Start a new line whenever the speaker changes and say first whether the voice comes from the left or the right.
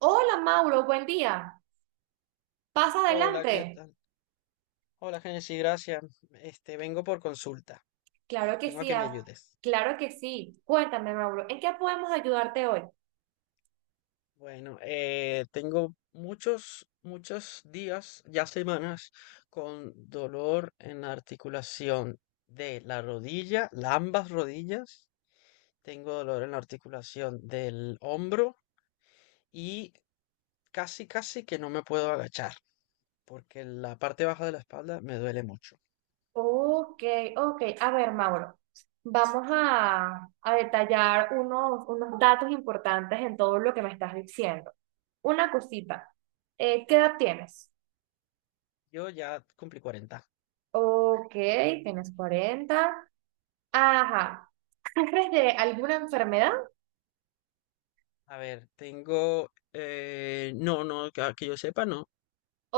right: Hola, Mauro, buen día. Pasa
left: Hola, ¿qué
right: adelante.
left: tal? Hola, Genesis, gracias. Vengo por consulta.
right: Claro que
left: Vengo a
right: sí,
left: que me
right: ah,
left: ayudes.
right: claro que sí. Cuéntame, Mauro, ¿en qué podemos ayudarte hoy?
left: Bueno, tengo muchos días, ya semanas, con dolor en la articulación de la rodilla, ambas rodillas. Tengo dolor en la articulación del hombro y casi, casi que no me puedo agachar porque la parte baja de la espalda me duele mucho.
right: Ok, ok. A ver, Mauro, vamos a detallar unos datos importantes en todo lo que me estás diciendo. Una cosita, ¿qué edad tienes?
left: Yo ya cumplí 40.
right: Ok, tienes 40. Ajá. ¿Sufres de alguna enfermedad?
left: A ver, tengo... no, no, que, ah, que yo sepa, no.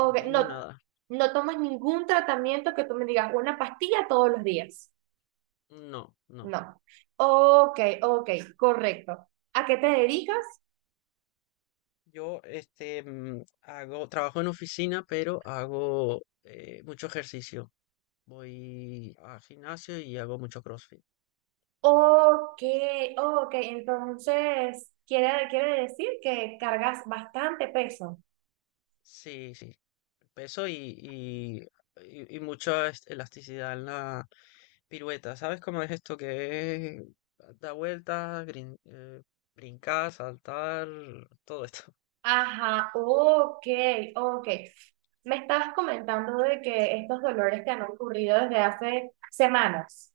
left: No
right: no,
left: tengo nada.
right: no tomas ningún tratamiento que tú me digas una pastilla todos los días.
left: No, no.
right: No. Ok, ok, correcto. ¿A qué te dedicas?
left: Yo, trabajo en oficina, pero hago mucho ejercicio. Voy al gimnasio y hago mucho CrossFit.
right: Ok, ok, entonces quiere decir que cargas bastante peso.
left: Sí, sí. Peso y mucha elasticidad en la pirueta. ¿Sabes cómo es esto que es? Da vueltas, brincar, saltar, todo esto.
right: Ajá, ok, ok. Me estabas comentando de que estos dolores te han ocurrido desde hace semanas.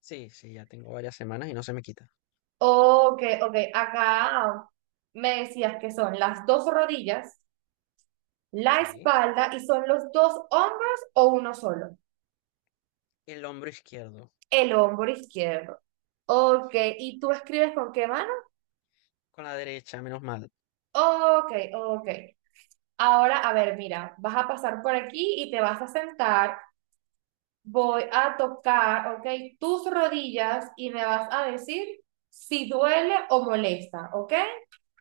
left: Sí, sí, ya tengo varias semanas y no se me quita.
right: Ok, ok, acá me decías que son las dos rodillas, la
left: Sí.
right: espalda, y son los dos hombros o uno solo.
left: El hombro izquierdo.
right: El hombro izquierdo. Ok,
left: Sí.
right: ¿y tú escribes con qué mano?
left: Con la derecha, menos mal.
right: Ok, ok. Ahora, a ver, mira, vas a pasar por aquí y te vas a sentar. Voy a tocar, ok, tus rodillas y me vas a decir si duele o molesta, ok.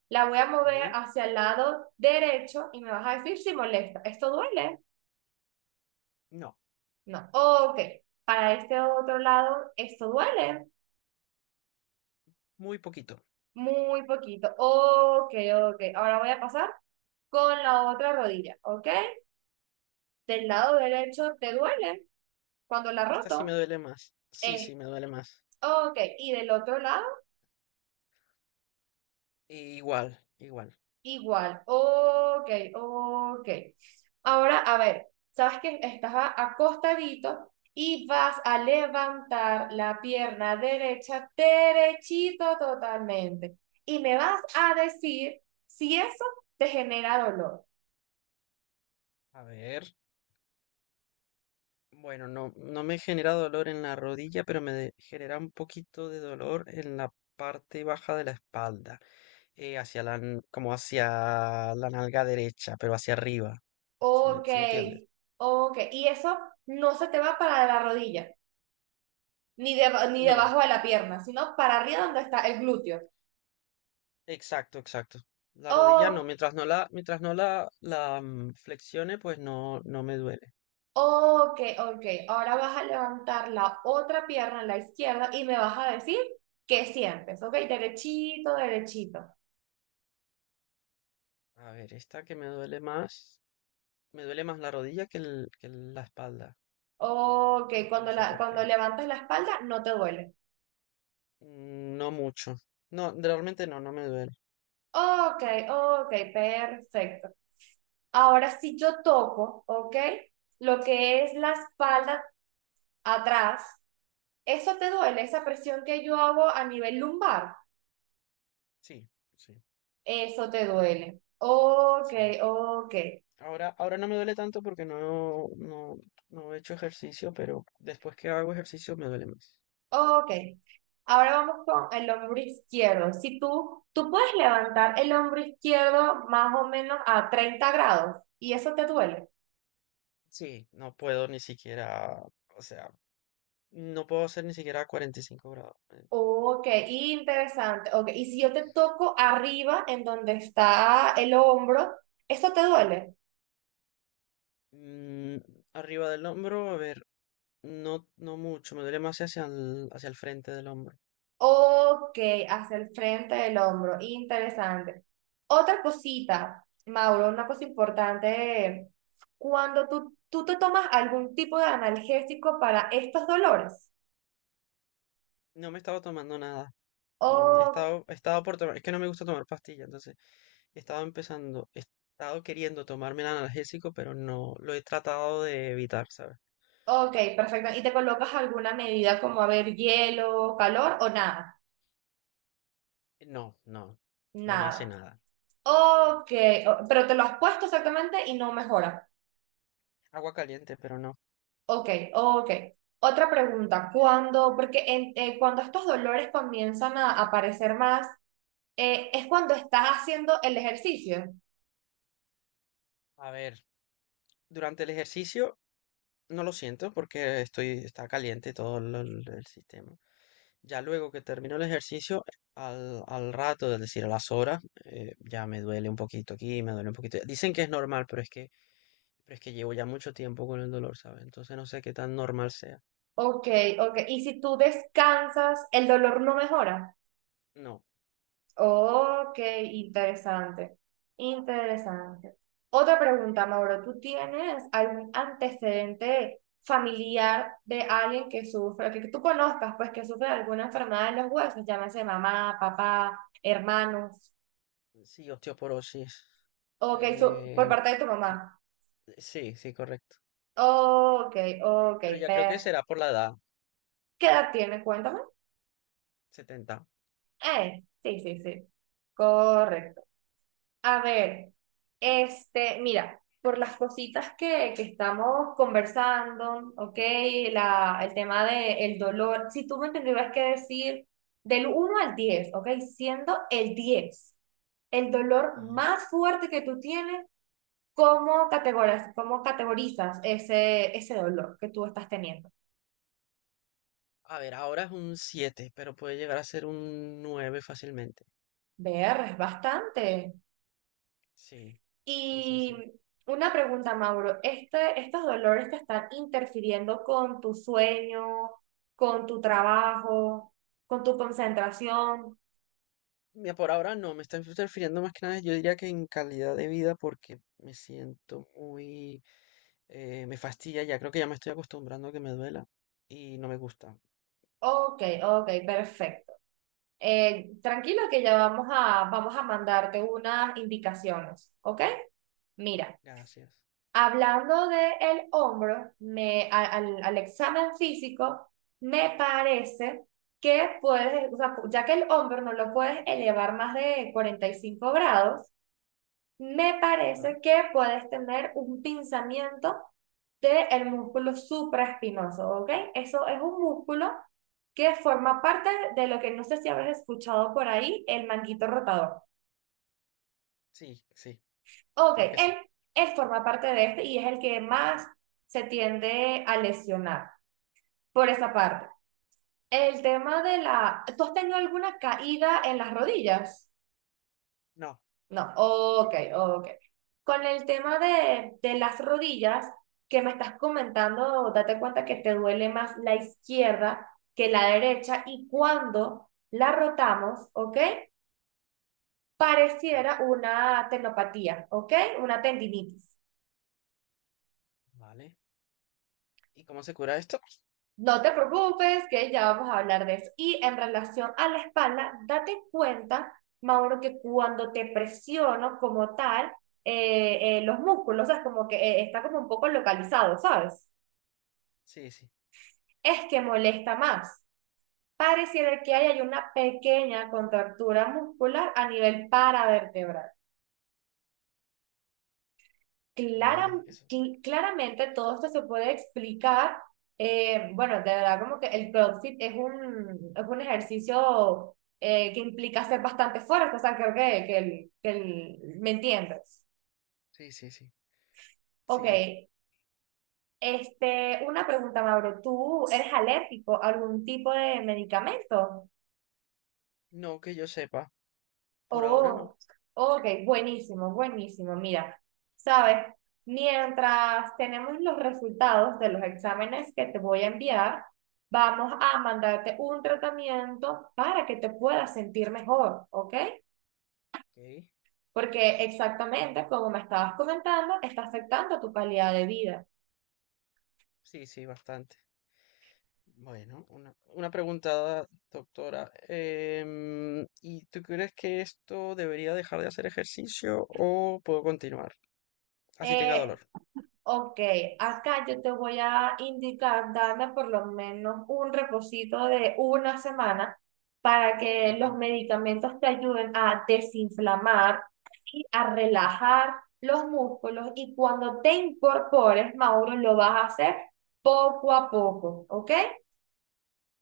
right: La voy a mover
left: ¿Ok?
right: hacia el lado derecho y me vas a decir si molesta. ¿Esto duele?
left: No,
right: No. Ok. Para este otro lado, ¿esto duele?
left: muy poquito.
right: Muy poquito. Ok, ok. Ahora voy a pasar con la otra rodilla, ¿ok? Del lado derecho te duele cuando la
left: Esta sí me
right: roto.
left: duele más. Sí, sí,
right: Eh,
left: me duele más.
right: ok. Y del otro lado
left: Igual, igual.
right: igual. Ok, ok. Ahora, a ver, sabes que estás acostadito y vas a levantar la pierna derecha derechito totalmente. Y me vas a decir si eso te genera dolor.
left: A ver. Bueno, no, no me genera dolor en la rodilla, pero genera un poquito de dolor en la parte baja de la espalda. Hacia como hacia la nalga derecha, pero hacia arriba. ¿Si me,
right: Ok,
left: si entiendes?
right: ok. Y eso no se te va para la rodilla, ni
left: No.
right: debajo de la pierna, sino para arriba donde está el glúteo.
left: Exacto, exacto. La rodilla no,
right: Oh,
left: mientras no flexione, pues no, no me duele.
right: ok, ok. Ahora vas a levantar la otra pierna, la izquierda, y me vas a decir qué sientes. Ok, derechito, derechito.
left: A ver, esta que me duele más la rodilla que la espalda.
right: Ok,
left: No
right: cuando
left: sé
right: la,
left: por
right: cuando
left: qué.
right: levantas la espalda no te duele.
left: No mucho. No, realmente no, no me duele.
right: Ok, ok, perfecto. Ahora, si yo toco, ok, lo que es la espalda atrás, eso te duele, esa presión que yo hago a nivel lumbar,
left: Sí, sí,
right: eso te duele. Ok,
left: sí.
right: ok,
left: Ahora, ahora no me duele tanto porque no he hecho ejercicio, pero después que hago ejercicio me duele más.
right: ok. Ahora vamos con el hombro izquierdo. Si tú puedes levantar el hombro izquierdo más o menos a 30° y eso te duele.
left: Sí, no puedo ni siquiera, o sea, no puedo hacer ni siquiera 45°.
right: Ok, interesante. Ok, y si yo te toco arriba en donde está el hombro, ¿eso te duele?
left: Mm, arriba del hombro, a ver, no, no mucho, me duele más hacia el frente del hombro.
right: Ok, hacia el frente del hombro. Interesante. Otra cosita, Mauro, una cosa importante. Cuando tú te tomas algún tipo de analgésico para estos dolores.
left: No me estaba tomando nada.
right: Oh,
left: Estaba por tomar, es que no me gusta tomar pastillas, entonces he estado queriendo tomarme el analgésico, pero no, lo he tratado de evitar, ¿sabes?
right: ok, perfecto. ¿Y te colocas alguna medida como, a ver, hielo, calor o nada?
left: No, no, no me hace
right: Nada.
left: nada.
right: Ok, pero te lo has puesto exactamente y no mejora.
left: Agua caliente, pero no.
right: Ok, ok. Otra pregunta, cuando, cuando estos dolores comienzan a aparecer más, es cuando estás haciendo el ejercicio.
left: A ver, durante el ejercicio no lo siento porque está caliente todo el sistema. Ya luego que termino el ejercicio, al rato, es decir, a las horas, ya me duele un poquito aquí, me duele un poquito. Dicen que es normal, pero es que llevo ya mucho tiempo con el dolor, ¿sabes? Entonces no sé qué tan normal sea.
right: Ok, ok. Y si tú descansas, el dolor no mejora.
left: No,
right: Ok, interesante, interesante. Otra pregunta, Mauro, ¿tú tienes algún antecedente familiar de alguien que sufre, que tú conozcas, pues que sufre de alguna enfermedad de los huesos, llámese mamá, papá, hermanos?
left: sí, osteoporosis.
right: Ok, ¿por
left: Eh,
right: parte de tu
left: mm,
right: mamá?
left: sí, sí, correcto.
right: Ok, ok,
left: Pero ya creo
right: per.
left: que será por la edad,
right: ¿Qué edad tienes? Cuéntame.
left: 70.
right: Sí, sí, sí. Correcto. A ver, este, mira, por las cositas que estamos conversando, ¿ok? La, el tema del dolor, si tú me tendrías que decir del 1 al 10, ¿ok? Siendo el 10 el dolor
left: Ajá.
right: más fuerte que tú tienes, cómo categorizas ese dolor que tú estás teniendo?
left: A ver, ahora es un 7, pero puede llegar a ser un 9 fácilmente.
right: Ver, es bastante.
left: Sí, sí, sí, sí.
right: Y una pregunta, Mauro, este, ¿estos dolores te están interfiriendo con tu sueño, con tu trabajo, con tu concentración?
left: Mira, por ahora no, me está interfiriendo más que nada, yo diría que en calidad de vida porque me siento muy... me fastidia ya, creo que ya me estoy acostumbrando a que me duela y no me gusta.
right: Ok, ok, perfecto. Tranquilo, que ya vamos a mandarte unas indicaciones, ¿ok? Mira,
left: Gracias.
right: hablando del hombro, al examen físico, me parece que puedes, o sea, ya que el hombro no lo puedes elevar más de 45°, me
left: Ah,
right: parece que puedes tener un pinzamiento del músculo supraespinoso, ¿ok? Eso es un músculo que forma parte de lo que no sé si habrás escuchado por ahí, el manguito rotador.
left: sí, sí,
right: Ok,
left: creo que sí.
right: él forma parte de este y es el que más se tiende a lesionar por esa parte. El tema de la... ¿Tú has tenido alguna caída en las rodillas?
left: No,
right: No, ok, ok. Con el tema de las rodillas que me estás comentando, date cuenta que te duele más la izquierda que la derecha y cuando la rotamos, ¿ok? Pareciera una tenopatía, ¿ok? Una tendinitis.
left: vale. ¿Y cómo se cura esto?
right: No te preocupes, que ya vamos a hablar de eso. Y en relación a la espalda, date cuenta, Mauro, que cuando te presiono como tal, los músculos, o sea, es como que está como un poco localizado, ¿sabes?
left: Sí, sí,
right: Es que molesta más. Pareciera que hay una pequeña contractura muscular a nivel paravertebral. Clara-
left: vale, eso.
right: cl- claramente todo esto se puede explicar. Bueno, de verdad, como que el CrossFit es un ejercicio que implica hacer bastante fuerza, o sea, creo que ¿me entiendes?
left: Sí, sí, sí.
right: Ok,
left: Sí,
right: este, una pregunta, Mauro, ¿tú eres alérgico a algún tipo de medicamento?
left: no que yo sepa. Por ahora no.
right: Oh, ok, buenísimo, buenísimo. Mira, sabes, mientras tenemos los resultados de los exámenes que te voy a enviar, vamos a mandarte un tratamiento para que te puedas sentir mejor, ¿ok?
left: Ok.
right: Porque exactamente como me estabas comentando, está afectando tu calidad de vida.
left: Sí, sí, bastante. Bueno, una pregunta, doctora. ¿Y tú crees que esto debería dejar de hacer ejercicio o puedo continuar? Así tenga
right: Eh,
left: dolor.
right: Ok, acá yo te voy a indicar, darle por lo menos un reposito de una semana para que
left: Ok,
right: los medicamentos te ayuden a desinflamar y a relajar los músculos. Y cuando te incorpores, Mauro, lo vas a hacer poco a poco, ¿ok?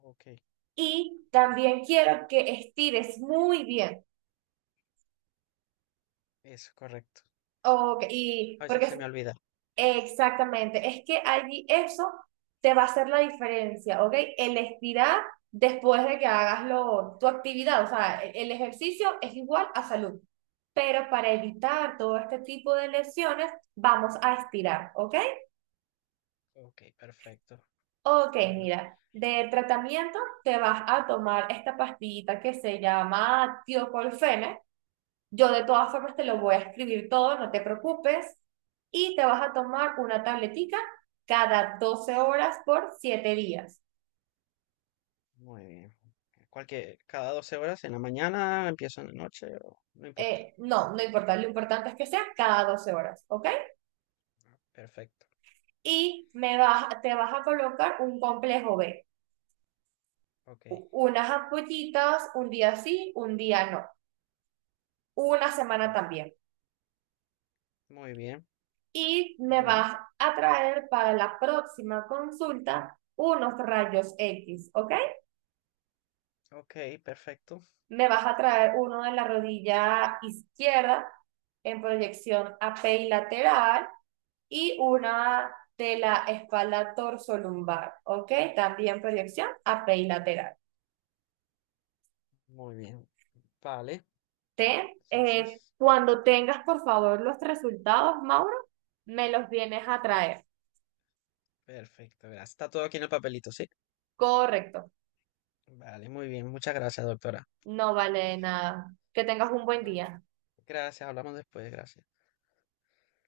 left: ok,
right: Y también quiero que estires muy bien.
left: eso, correcto.
right: Ok, y
left: A veces se
right: porque
left: me olvida.
right: exactamente, es que allí eso te va a hacer la diferencia, ¿ok? El estirar después de que hagas lo, tu actividad, o sea, el ejercicio es igual a salud, pero para evitar todo este tipo de lesiones vamos a estirar, ¿ok?
left: Ok, perfecto.
right: Ok,
left: Bueno,
right: mira, de tratamiento te vas a tomar esta pastillita que se llama tiocolfene. Yo de todas formas te lo voy a escribir todo, no te preocupes. Y te vas a tomar una tabletica cada 12 horas por 7 días.
left: muy bien. Cualquier, cada 12 horas en la mañana, empiezo en la noche, no importa.
right: No, no importa, lo importante es que sea cada 12 horas, ¿ok?
left: Perfecto.
right: Y me vas, te vas a colocar un complejo B,
left: Ok,
right: unas ampollitas, un día sí, un día no, una semana también.
left: perfecto. Muy bien.
right: Y me
left: Bueno,
right: vas a traer para la próxima consulta unos rayos X, ¿ok?
left: ok, perfecto.
right: Me vas a traer uno de la rodilla izquierda en proyección apilateral y una de la espalda torsolumbar, ¿ok? También proyección apilateral.
left: Muy bien. Vale.
right: ¿Te? Eh,
left: Entonces.
right: cuando tengas, por favor, los resultados, Mauro, me los vienes a traer.
left: Perfecto, gracias. Está todo aquí en el papelito, ¿sí?
right: Correcto.
left: Vale, muy bien. Muchas gracias, doctora.
right: No vale de nada. Que tengas un buen
left: No,
right: día.
left: gracias, hablamos después, gracias.